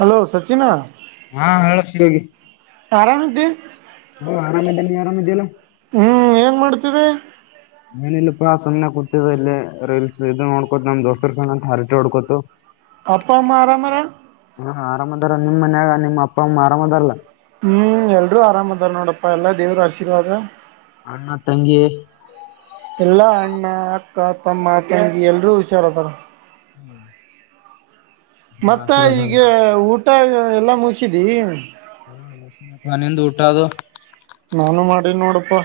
Hello Sachin ಹಾ ಹೇಳ ಶಿವಯೋಗಿ. ಆರಾಮ್ ಇದ್ದಿ. ಹುಂ ಆರಾಮದ ಇದಿನೀ ನೀ ಆರಾಮ ಇದಿಯಲ್ಲಾ ಹುಂ ಏನ್ ಮಾಡತ್ತಿದಿ ಎನ ಇಲ್ಲಾಪ್ಪಾ ಸುಮ್ಮನೆ ಕುತಿದ್ದೆ ಇಲ್ಲೇ ರಿಲ್ಸ್ ಇದು ನೋಡ್ಕೋತ ನಮ್ ದೋಸ್ತ ರಿ ಸಗಾಟು ಹರಟಿ ಹೊಡ್ಕೊತು ಅಪ್ಪ ಅಮ್ಮ ಆರಾಮ್ ಆರಾ ಹ ಆರಾಮ್ ದಾರ ನಿಮ್ಮ ಮನ್ಯಾಗ ನಿಮ್ಮ ಅಪ್ಪ ಅಮ್ಮಾ ಆರಾಮ ಅದಾರಲ್ಲಾ ಹುಂ ಎಲ್ರು ಆರಾಮ ಅದಾರ ನೋಡಪ್ಪಾ ಎಲ್ಲಾ ದೇವ್ರ ಆಶೀರ್ವಾದಾ ಅಣ್ಣ ತಂಗಿ- ಎಲ್ಲಾ ಅಣ್ಣ, ಅಕ್ಕಾ, ತಮ್ಮಾ, ತಂಗಿ ಎಲ್ಲರೂ ಹುಷಾರಿದಾರ. [inaudible] ದೇವ್ರ ಮತ್ತ ಆಶೀರ್ವಾದ ಈಗ ಊಟಾ ಎಲ್ಲಾ ಮುಗಿಸಿದಿ. ಹಾ ಮುಗಿಸಿದೀನಪ್ಪಾ ನಿಂದ ಊಟಾ ಅದು. ನಾನು ಮಾಡಿನ್ ನೋಡಪ್ಪಾ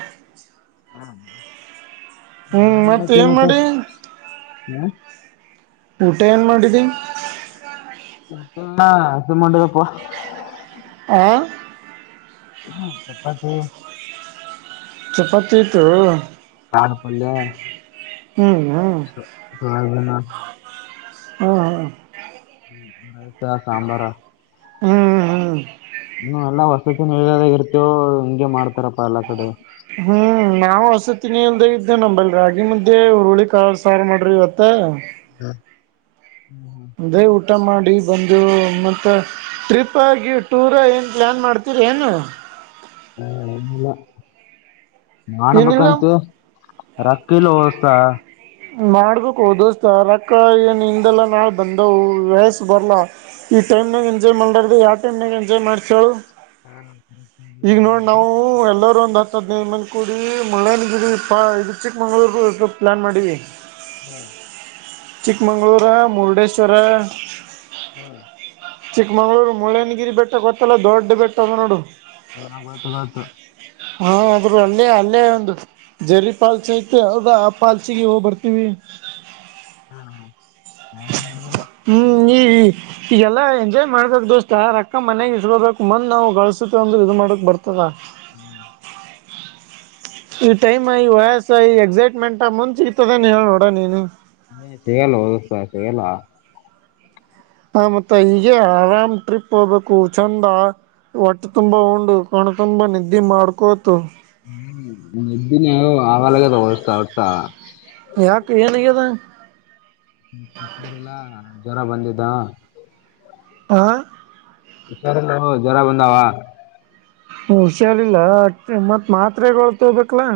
ಹುಂ ಮತ್ತ್ ಏನ್ ಮಾಡಿ. ಹಾ ಊಟಾ ಏನ್ ಮಾಡಿದ್ದಿ. ಊಟಾ [unintelligible] ಹಾ ಹ್ ಚಪಾತಿ- ಚಪಾತಿ ಇತ್ತು. ಕಾಳ ಪಲ್ಯಾ ಹುಂ ಹು [unintelligible] ಹ್ಹಾ ಹ್ಹ. ಆಯ್ತು ಸಾಂಬಾರಾ ಅನ್ನ. ಹ್ಮ್ ಹ್ಮ್ ಹ್ಮ್ ಹ ಎಲ್ಲಾ ವಸತಿ ನಿಲಯದಲ್ಲಿ ಇರ್ತೇವ ಹಿಂಗೆ ಮಾಡ್ತಾರಪ್ಪಾ ಎಲ್ಲಾ ಕಡೆ. ಹ್ಮ್ ನಾವು ವಸತಿ ನಿಲಯದಲ್ಲಿ ಇದ್ದ ನಂಬಲ್ಲಿ ರಾಗಿ ಮದ್ದೆ ಹುರುಳಿ ಕಾಳು ಸಾರು ಮಾಡ್ಯಾರ ಇವತ್ತು. [unintelligible] ಹಾ ಹ್ಮ್ ಹ್ಮ್ ಅದೇ ಊಟ ಮಾಡಿ ಬಂದು ಮತ್ತ. ಟ್ರಿಪ್ ಆಗಿ ಟೂರ ಏನ್ ಪ್ಲ್ಯಾನ್ ಮಾಡ್ತೀರ ಏನು. ಹಾ ಏನಿಲ್ಲ. ಏನಿಲ್ಲ ಮಾಡ್ಬೇಕಂತ ರೊಕ್ಕಿಲ್ಲ ದೋಸ್ತ. ಮಾಡ್ಬೇಕ ಹೋ ದೋಸ್ತ ರಕ್ಕ ಏನ್ ಹಿಂದೆಲ್ಲಾ ನಾಳೆ ಬಂದವು ವಯಸ್ ಬರ್ಲ. ಈ ಟೈಮ್ನಾಗ ಎಂಜಾಯ್ ಮಾಡ್ಲರ್ಡೆ ಯಾವ ಟೈಮ್ ನಾಗ ಎಂಜಾಯ್ ಮಾಡ್ತಿ ಹೇಳು. ಹಾ. ಎಲ್ಲರ ಒಂದ ದ್ನೇದು ಮಂದ ಕೂಡಿ ಮುಳ್ಳಯ್ಯನಗಿರಿ ನಿದವಿ ಇದು ಚಿಕ್ಕಮಂಗ್ಳೂರ ಗೆ ಪ್ಲ್ಯಾನ್ ಮಾಡಿವಿ. ಹಾ ಚಿಕ್ಕಮಗಳೂರು ಮುರುಡೇಶ್ವರ. ಹ್ಮ ಚಿಕ್ಕಮಗ್ಳೂರು ಮುಳ್ಳಯನಗಿರಿ ಬೆಟ್ಟ ಗೊತ್ತಲ್ಲ ದೊಡ್ಡ ಬೆಟ್ಟ ಅದ ನೋಡು. ಹ ಗೊತ್ತು ಗೊತ್ತು. ಹಾ ಒಬ್ರು ಅಲ್ಲೇ ಅಲ್ಲೇ ಒಂದು. ಜರಿ ಪಾಲ್ಸಿ ಐತೆ ಅದ ಆ ಪಾಲ್ಸಿಗೆ ಹೋಗ್ ಬರ್ತೀವಿ. [unintelligible] [unintelligible] ಈಗೆಲ್ಲಾ ಎಂಜಾಯ್ ಮಾಡ್ಬೇಕ ದೋಸ್ತ ರೊಕ್ಕ ಮನ್ಯಾಗ ಇಸಕಬೇಕು ಮಂದ್ ನಾವು ಗಳಸತ ಅಂದ್ರ ಇದು ಮಾಡಕ್ ಬರ್ತದ. [inaudible] ಈ ಟೈಮ್ ಐ ವಯಸ್ ಐ ಎಕ್ಸೈಟ್ಮೆಂಟ್ ಮುಂದ ಸಿಗ್ತದೇನು ಹೇಳ ನೋಡ ನೀನು. ತೆಗೆಲ್ಲ ದೋಸ್ತ ತೆಗೆಲ್ಲ. ಹ ಮತ್ತ ಈಗೇ ಆರಾಮ್ ಟ್ರಿಪ್ ಹೋಗ್ಬೇಕು ಚಂದ. ಒಟ್ಟೆ ತುಂಬಾ ಉಂಡು ಕಣ ತುಂಬ ನಿದ್ದೆ ಮಾಡ್ಕೋತು. ಹ್ಮ ನೀದ್ದೀನಿ ಅಗಲಗ್ಯಾಡೊ ಹೊರ್ತಾ ದೋಸ್ತ. ಯಾಕ ಏನ್ ಆಗ್ಯದ. ರಿಲ್ಲಾ ಜ್ವರ ಬಂದಿದ್ದ. ಹಾ ಹುಷಾರಿಲೋ ಜ್ವರ ಬಂದಾವ. ಹ ಹುಷಾರಿಲ್ಲ ಮತ್ ಮಾತ್ರೆಗಳು ತೊಗ್ಬೇಕಲಾ.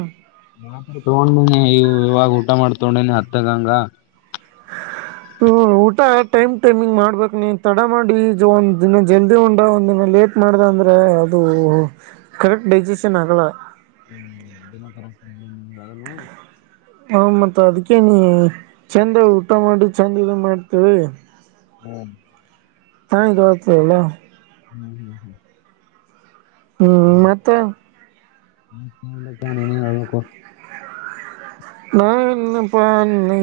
ಮಾತ್ರೆ ತಗೊಂಡನಿ ಇ ಇವಾಗ ಊಟ ಮಾಡ್ ತಗೊಂಡೇನಿ ಹತ್ತಗಂಗ. ಹ ಹ ಊಟ ಟೈಮ್ ಟೈಮಿಂಗ್ ಮಾಡ್ಬೇಕು ನೀ ತಡ ಮಾಡಿ ಒಂದ ದಿನ ಜಲ್ದಿ ಉಂಡಾ ಒಂದ್ ದಿನ ಲೇಟ್. ಮಾಡ್ದ ಅಂದ್ರ ಅದು ಕರೆಕ್ಟ್ ಡೈಜೆಷನ್ ಆಗಲ್ಲ. [unintelligible] ಹ ಮತ್ ಅದ್ಕೇ ನೀ ಚಂದ ಊಟ ಮಾಡಿ ಚಂದ ಇದ ಮಾಡ್ತೇವಿ. ಹ್ಮ್ [unintelligible] ಹ್ಮ್ ಹ್ಮ್ ಹ್ಮ್ ಹ್ಮ್ ಮತ್ತ. ನೋಡಪ್ಪ ನೀನೇ ಹೇಳ್ಬೇಕು. ನಾನಪ್ಪ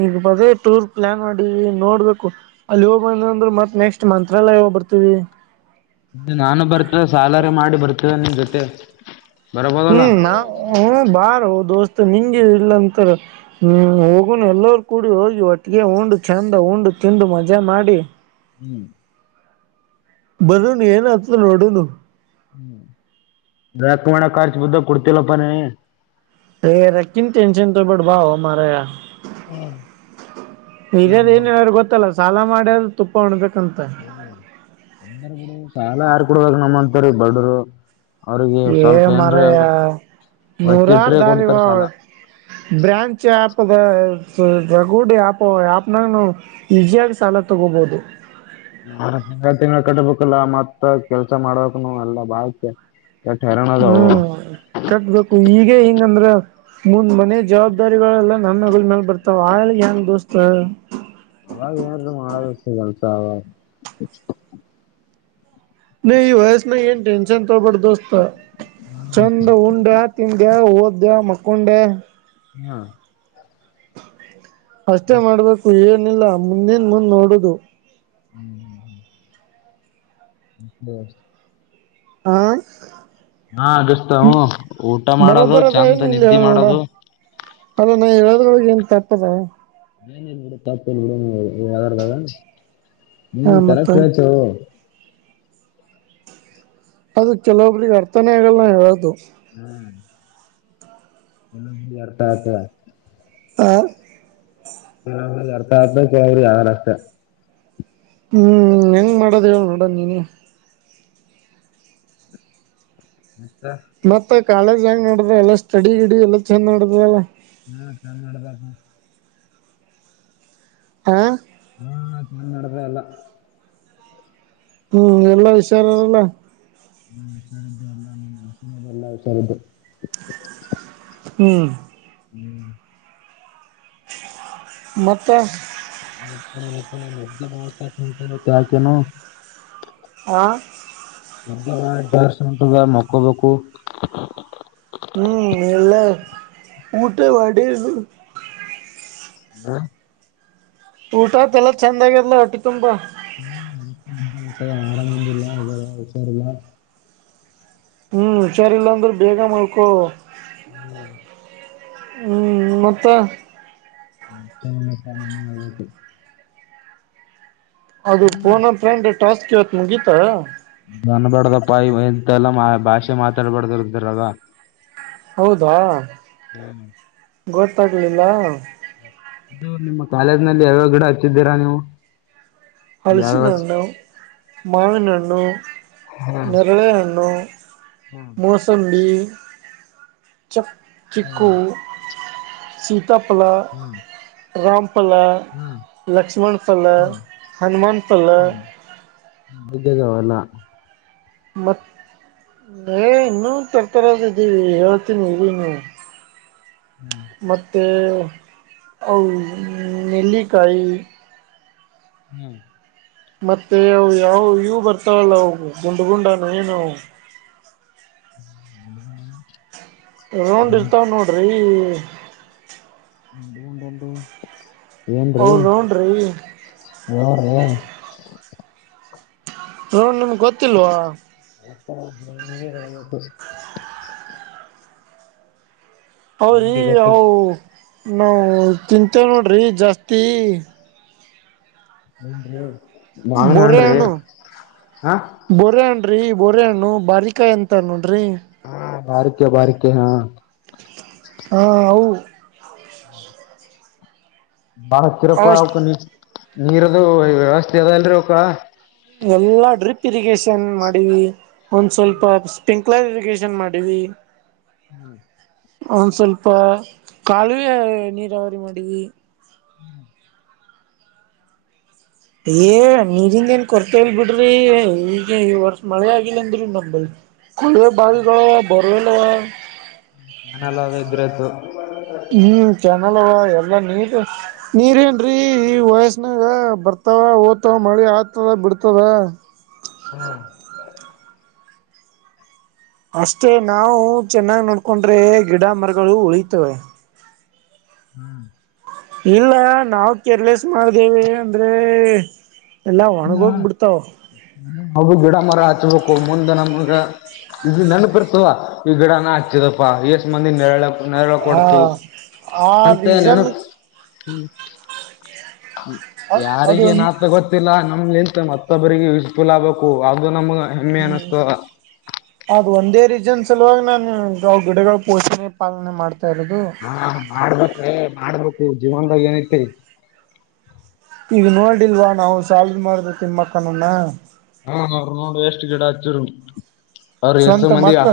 ಈಗ ಬಗೆ ಟೂರ್ ಪ್ಲಾನ್ ಮಾಡಿವಿ ನೋಡ್ಬೇಕು. ಅಲ್ಲಿ ಹೋಗ್ ಬಂದ ಅಂದ್ರ ಮತ್ ನೆಕ್ಸ್ಟ್ ಮಂತ್ರಾಲಯ ಹೋಗ್ ಬರ್ತೀವಿ. ಇದು ನಾನು ಬರ್ತವಿ ಸಾಲರಾ ಮಾಡಿ ಬರ್ತೀವಿ ನಿನ್ ಜೊತೆ. ಬರಬೋದಲ್ಲ ಹ್ಮ್ ನಾ ಹ್ಮ್ ಬಾರೋ ದೋಸ್ತ್ ನಿಂಗೆ ಇಲ್ಲಂತಾರ. ಹ್ಞ ಹೋಗಣ ಎಲ್ಲರು ಕೂಡಿ ಹೋಗಿ ಒಟ್ಟಿಗೆ ಉಂಡು ಚೆಂದ ಉಂಡು ತಿಂದು ಮಜಾ ಮಾಡಿ ಹ್ಮ್ ಬಂದ್ರು ಏನ್ ಆತ್ಲಿಲ್ಲ ಹೊರಡುನು. ಹ್ಮ [unintelligible] ಕೊಡ್ತಿಲ್ಲಪ್ಪನೇ. ರೇ ರೆಕ್ಕಿನ್ ಟೆನ್ಷನ್ ತೋ ಬ್ಯಾಡ ಬಾಮಾರಯಾ. ಹಿರಿಯರ ಏನ್ ಹೇಳ್ಯಾರ ಗೊತ್ತಲ್ಲ ಸಾಲ ಮಾಡ್ಯ್ರೆ ತುಪ್ಪ ಹುಣ್ಬೇಕಂತ. ಅಂದ್ರ ಬುಡು ಸಾಲ ಯಾರ್ ಕೂಡಗನಾ ಮಾಡ್ತಾರ ಬಡವರು. ಹೇ ಮರಯಾ ನೂರಾರು ಒತ್ತಿಟ್ರೆ ಕೊಡ್ತಾರ ದಾರಿಗಳುವ. ಸಾಲ ಬ್ರ್ಯಾಂಚ್ [unintelligible] ಈಸಿಯಾಗಿ ಸಾಲ ತಗೋಬಹುದು. ನಾನು ತಿಂಗಳ ತಿಂಗಳ ಕಟ್ಬೇಕಲ ಮತ್ತ ಕೆಲ್ಸ ಮಾಡಕ್ನು ಎಲ್ಲಾ ಬಾಕ್ಕೆ. [unintelligible] ಹ್ಮ್ ಕಟ್ಬೇಕು ಹೀಗೆ ಹಿಂಗಂದ್ರ. ಮುಂದ್ ಮನೆ ಜವಾಬ್ದಾರಿಗಳೆಲ್ಲಾ ನಮ್ ಹೆಗಲ ಮ್ಯಾಲೆ ಬರ್ತಾವ ಆಳ ಹೆಂಗ ದೋಸ್ತ. ಅವಾಗ ಏನು ಮಾಡದು ಕೆಲ್ಸ ಅವ. ನೀ ಈ ವಯಸ್ಸುನಾಗ ಏನು ಟೆನ್ಷನ್ ತೋಬಡ ದೋಸ್ತ ಚಂದ ಉಂಡ್ಯ ತಿಂದ್ಯ ಓದ್ಯ ಮಕೊಂಡ್ಯ ಹಾ ಅಷ್ಟೇ ಮಾಡ್ಬೇಕು ಏನಿಲ್ಲ ಮುಂದಿಂದು ಮುಂದ್ ನೋಡೋದು. ಹ್ಮ್ ಹ್ಮ ಹ್ಮ [unintelligible] ಹಾ ಹಾ ಆಗಸ್ಟಾ ಹ್ಮ್ ಊಟ ಮಾಡೋದು ಬರೋಬ್ಬರದ ಏನ್ ಚೆಂದ ಇಲ್ಲಿ ನಿದ್ದಿ ಹೇಳ ನೋಡ ಮಾಡೋದು. ಅಲ್ಲ ನಾ ಹೇಳದ್ರೊಳಗೆ ಏನ್ ತಪ್ಪ ಅದ. ನ ಏನ್ ಬಿಡು ತಪ್ಪು ಇಲ್ಲ ಬಿಡು ನೀ ಹೇಳರ್ದಾಗ ನೀ ಹಾ ಮತ್ತ ಕರೆಕ್ಟ್ ಹೇಳ್ತೊ. ಅದು ಕೆಲೋಬ್ರಿಗೆ ಅರ್ಥನೇ ಆಗಲ್ಲ ನಾವ್ ಹೇಳೋದು. ಹಾ. ಇನ್ನೊ ಅರ್ಥ ಆತ. ಹಾ ಯಾರಿಗೆ ಅರ್ಥ ಆಗ್ಬೇಕು ಅವ್ರಿ ಆರಾ ಅಷ್ಟ. ಹ್ಮ್ ಹೆಂಗ್ ಮಾಡೋದ ಹೇಳ ನೋಡನ್ ನೀನೇ. ಎಂತ. ಮತ್ತ ಕಾಲೇಜ್ ಹೆಂಗ ನಡೆದ ಎಲ್ಲ ಸ್ಟಡಿ ಗಿಡಿ ಎಲ್ಲ ಚಂದ ನಡ್ದಾದಲ. ಹಾ ಚಂದ್ ನಡ್ದಾದ. ಹಾ ಹಾ ಚಂದ್ ನಡದಾದ ಎಲ್ಲ. ಹ್ಮ್ ಎಲ್ಲಾ ಹುಷಾರಾರಲ್ಲ. ಹ್ಮ ಹುಷಾರು ಅದವಿ ಎಲ್ಲ ಎಲ್ಲ ಹುಷಾರದ್ದವಿ. ಹ್ಮ್ ಹ್ಮ್ ಮತ್ತೆ ಮತ್ತೇನಿಲ್ಲಪ್ಪಾ ನಿದ್ದಿ ಭಾಳ ಕೆಟ್ಟ ಹೊಂಟುದ್ ಇವತ್ತ್ ಯಾಕ್ ಏನೋ. ಹಾಂ ನಿದ್ದಿ ಭಾಳ ಜಾಸ್ತ ಹೊಂಟುದ್ ಮಕ್ಕೋಬೇಕು. ಹ್ಮ್ ಎಲ್ಲ ಊಟ ಮಾಡಿ ಹಾ ಊಟ ಆತ್ ಎಲ್ಲ ಚಂದ ಆಗ್ಯದ್ಲಾ ಹೊಟ್ಟಿ ತುಂಬಾ. ಹ್ಮ [inaudible] ಆರಾಮಿದಿಲ್ಲ ಅ ಜರಾ ಹಷಾರಿಲ್ಲ ಹ್ಮ್ ಹುಷಾರಿಲ್ಲಾ ಅಂದ್ರ ಬೇಗ ಮಲ್ಕೋ ಹ್ಮ್ ಹ್ಮ್ ಮತ್ತ ಮತ್ತೇನಿಲ್ಲಪ್ಪಾ ನೀನೆ ಹೇಳ್ಬೇಕು. ಅದು ಪೋನ ಆಫ ಫ್ರೆಂಡ್ ಟಾಸ್ಕ್ ಇವತ್ತ್ ಮುಗೀತ ಅನ್ಬಾಡ್ದಪ್ಪ ಇವ್ ಇಂತಾವೆಲ್ಲಾ ಮಾ ಭಾಷೆ ಮಾತಾಡ್ಬಾರ್ದು ಇದ್ರಾಗ್. ಹೌದಾ. ಹ್ಮ್ ಗೊತ್ತಾಗಲಿಲ್ಲ. ಇದು ನಿಮ್ಮ ಕಾಲೇಜ್ ನಲ್ಲಿ ಯಾವ್ಯಾವ ಗಿಡ ಹಚ್ಚಿದ್ದೀರಾ ನೀವು? ಹಲಸಿನ ಯಾವ್ಯಾವ ಹಣ್ಣು ಮಾವಿನ ಹಣ್ಣು ಹಾ ನೆರಳೆ ಹಣ್ಣು ಹಾ ಮೂಸ ತಂಡಿ ಚಕ್ ಹಾ ಚಿಕ್ಕೂ ಸೀತಾಫಲ. ಹ್ಮ್ ರಾಮಪಲ ಲಕ್ಷ್ಮಣ ಪಲ್ಲ ಹಾ ಹನುಮಾನ್ ಪಲ್ಲ ಬಿದ್ದಿದಾವೆಲ್ಲ ಮತ್ ಎ ಇನ್ನೂ ತರ್ತರದಿದ್ದೀವಿ ಹೇಳ್ತೀನಿ ಇರಿ ಇನ್ನು. ಹ್ಮ್ ಮತ್ತೆ ಅವು ನೆಲ್ಲಿಕಾಯಿ ಹ್ಮ್ ಮತ್ತೆ ಅವು ಯಾವ ಇವು ಬರ್ತಾವಲ್ಲ ಅವು ಗುಂಡ ಗುಂಡಗೆ ಏನ್ ಅವು ಹ್ಮ [inaudible] ರೌಂಡ್ ಇರ್ತವ್ ನೋಡ್ರಿ ಗುಂಡಂದ ಏನ್ರಿ? ಅವ ರೌಂಡ್ರಿ ಯಾವ್ರೀ? ಬ್ರೋ ನಿಮಗ್ ಗೊತ್ತಿಲ್ವಾ? [inaudible] ಅವ್ರಿ ನಮಗೆ ಗೊತ್ತಿಲ್ಲ ಅವು ನಾವು ತಿಂತೇವ್ ನೋಡ್ರಿ ಜಾಸ್ತಿ. ಎನ್ರಿ? ಬೋರೆಹಣ್ಣು. ಬೊರೆ ಹಣ್ರೀ ಬೊರೆ ಹಣ್ಣು ಬಾರಿಕಾಯ್ ಅಂತಾರ ನೋಡ್ರಿ ಹ ಬಾರಿಕಾಯಿ ಬಾರಿಕಾಯಿ ಹಾ. ಹಾ ಅವು. ಬಾಳಕ್ಕಿರಪ ಅಷ್ಟ್ ಅವಕ ನೀ ನೀರದು ವ್ಯವಸ್ಥೆ ಅದಇಲ್ರಿ ಅವಕ್ಕ ಎಲ್ಲಾ ಡ್ರಿಪ್ ಇರಿಗೇಶನ್ ಮಾಡಿ ಒಂದ್ ಸ್ವಲ್ಪ ಸ್ಪಿಂಕ್ ಕ್ಲಾರಿಫಿಕೇಶನ್ ಮಾಡಿವಿ. ಹ್ಮ ಒಂದ ಸ್ವಲ್ಪ ಕಾಲುವೆ ನೀರಾವರಿ ಮಾಡಿವಿ. ಹ್ಮ್ ಏ ನೀರಿಂದ ಏನ್ ಕೊರತೆ ಇಲ್ ಬಿಡ್ರಿ ಈಗ ಈ ವರ್ಷ ಮಳೆ ಆಗಿಲ್ಲಂದ್ರು ನಂಬಲ್ಲಿ. ಕೊಳವೆ ಬಾವಿಗೋಳ ಅವ ಬೋರ್ವೆಲ್ಲ ಅವ. ಕ್ಯಾನಲ್ ಅದ ಇದ್ರತು. ಹ್ಮ್ ಚನಲ್ ಅವ ಎಲ್ಲ ನೀರ್ ನೀರ ಏನ್ರಿ ಈ ವಯಸ್ಸನಾಗ ಬರ್ತಾವ ಹೊತಾವ್ ಮಳಿ ಆತದ ಬಿಡ್ತದ. ಹಾ ಅಷ್ಟೇ ನಾವು ಚೆನ್ನಾಗ್ ನೋಡ್ಕೊಂಡ್ರೆ ಗಿಡ ಮರಗಳು ಉಳಿತವೆ. ಹ್ಮ್ ಇಲ್ಲ ನಾವ ಕೇರ್ಲೆಸ್ ಮಾಡ್ದೇವೆ ಅಂದ್ರೆ. ಎಲ್ಲ ಇಲ್ಲ ಒಣಗೋಗ್ಬಿಡ್ತಾವ. ಅವು ಗಿಡ ಮರ ಹಚ್ಬೇಕು ಮುಂದ ನಮಗ. ಇದು ನೆನಪಿರ್ತದ ಈ ಗಿಡನ ನಾ ಹಚ್ಚಿದಪ್ಪಾ ಇಸ್ ಮಂದಿಗ ನೆರಳ ಆತ್ ನೆರಳ ಹಾ ಕೊಡ್ತು ಆ ಅಂತ ರೀಸನ್ ನೆನಪ ಹ್ಮ್ ಹ್ಮ್ ಅದು ಯಾರಿಗೇನ್ ಆತದ ಗೊತ್ತಿಲ್ಲ ನಮ್ಲಿಂತ ಮತ್ತೊಬ್ಬರಿಗಿ ಯೂಸ್ಫುಲ್ ಆಗ್ಬೇಕು ಅದು ನಮ್ಗ ಹೆಮ್ಮೆ ಅನಸ್ತದ. ಅದು ಒಂದೇ ರೀಸನ್ ಸಲುವಾಗ ನಾನು ಗಿಡಗಳು ಪೋಷಣೆ ಪಾಲನೆ ಮಾಡ್ತಾ ಇರೋದು. ಹಾ ಮಾಡ್ಬೇಕ್ರಿ ಮಾಡ್ಬೇಕ್ರಿ ಜೀವನದಾಗ ಏನೈತ್ರಿ. ಈಗ ನೋಡಿಲ್ವಾ ನಾವು ಸಾಲ್ ಮರದ ತಿಮ್ಮಕ್ ನನ್ನ. ಹಾ ಅವ್ರು ನೋಡು ಎಷ್ಟ್ ಗಿಡ ಹಚ್ಚೂರು ಅವ್ರ ಎಷ್ಟು ಸ್ವಂತ ಮಂದಿಯ ಮಕ್ಳ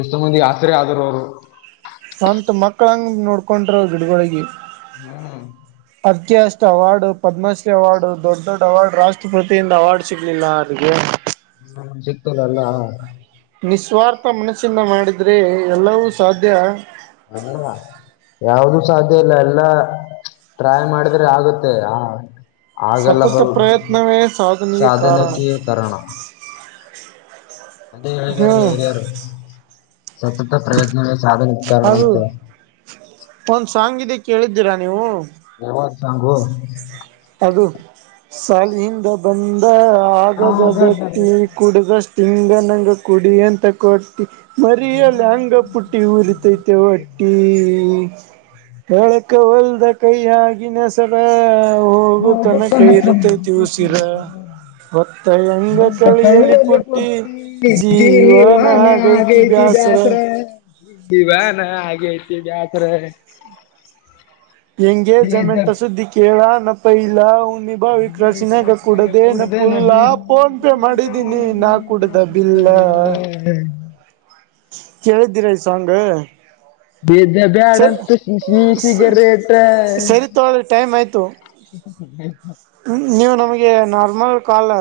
ಎಷ್ಟೋ ಮಂದಿಗ ಆಸರೆ ಆದರು ಅವ್ರು. ಸ್ವಂತ ಮಕ್ಕಳಂಗ ನೋಡ್ಕೊಂಡ್ರು ಗಿಡಗೊಳಿಗಿ. ಹ್ಮ ಅದ್ಕೆ ಅಷ್ಟ ಅವಾರ್ಡ್ ಪದ್ಮಶ್ರೀ ಅವಾರ್ಡ್ ದೊಡ್ಡ ದೊಡ್ಡ ಅವಾರ್ಡ್ ರಾಷ್ಟ್ರಪತಿಯಿಂದ ಅವಾರ್ಡ್ ಸಿಗ್ಲಿಲ್ಲ ಅವ್ರಿಗೆ. ಹ್ಮ್ ಸಿಗ್ತೆಲ್ಲಾ. ನಿಸ್ವಾರ್ಥ ಮನಸ್ಸಿಂದ ಮಾಡಿದ್ರೆ ಎಲ್ಲವೂ ಸಾಧ್ಯ. ಹಲೋ ಯಾವ್ದ ಸಾಧ್ಯ ಇಲ್ಲ ಎಲ್ಲಾ ಟ್ರೈ ಮಾಡಿದ್ರೆ ಆಗುತ್ತೆ ಆ ಆಗಲ್ಲ ಸತತ ಬೋ ಪ್ರಯತ್ನವೇ ಸಾಧನೆಗೆ ಕಾರಣ ಸಾಧನಕ್ಕೆ ಕಾರಣ. ಅದೇ ಹೇಳಿದಾರಲ್ಲ ಹ್ಮ್ ಹಿರಿಯರು ಸತತ ಪ್ರಯತ್ನವೇ ಸಾಧನೆಗೆ ಕಾರಣ ಅದು ಅಂತ. ಒಂದ್ ಸಾಂಗಿದೆ ಕೇಳಿದ್ದೀರಾ ನೀವು. ಯಾವಾದ್ ಸಾಂಗು. ಅದು ಸಾಲಿಯಿಂದ ಬಂದ ಆಗಾಗ ಬೇಟ್ಟಿ ಕುಡ್ದಷ್ಟ್ ಹಿಂಗ ನಂಗ ಕುಡಿ ಅಂತ ಕೊಟ್ಟಿ ಮರಿಯ ಲ್ಯಾಂಗ್ ಪುಟ್ಟಿ ಊರಿತೈತೆ ಒಟ್ಟಿ. ಹೇಳಕ ಹೊಲ್ದ ಕೈ ಆಗಿನ ಸರಾ. ಹೋಗುತನ [unintelligible] ಉಸಿರ ಹೊತ್ತ ಹೆಂಗ ಹ್ಯಾಂಗ್ ಕಳಿಯಲಿ ಕೈಯಲ್ಲಿ ಪುಟ್ಟಿ ಕೊಡ್ತಿ ಜೀವನ್ ಆಗೈತಿ ಬ್ಯಾಸರ. ಏ ಜೀವನ ಆಗೈತಿ ಬ್ಯಾಸರ. ಹೆಂಗೆ ಜಮೆಂಟ್ ಸುದ್ದಿ ಕೇಳ ನಪ್ಪ ಇಲ್ಲ ಒಮ್ಮಿ ಬಾವಿ ಇದೇ ಕ್ರಶಿನಾಗ ಕಾಶ್ನಾಗ ಕೂಡದೇನ ಕುಡ್ದೆ ಫುಲ್ ನದಿ ಇಲ್ಲ ಫೋನ್ ಪೇ ಕುಡ್ದೆ ಮಾಡಿದ್ದೀನಿ ನಾಕ ಮಾಡಿದ್ನಿ ನಾ ಕುಡ್ದ ಬಿಲ್ಲ. [inaudible] ಕೇಳ್ದಿರ ಸಾಂಗ. ಸೀದಾ ಬ್ಯಾಡಂತ ನೀ ಸಿಗರೇಟ್. ಸರಿ ತೊಗೊಳ್ಳಿ [inaudible] ಹ ನೀವು ನಮಗೆ ನಾರ್ಮಲ್ ಕಾಲ್.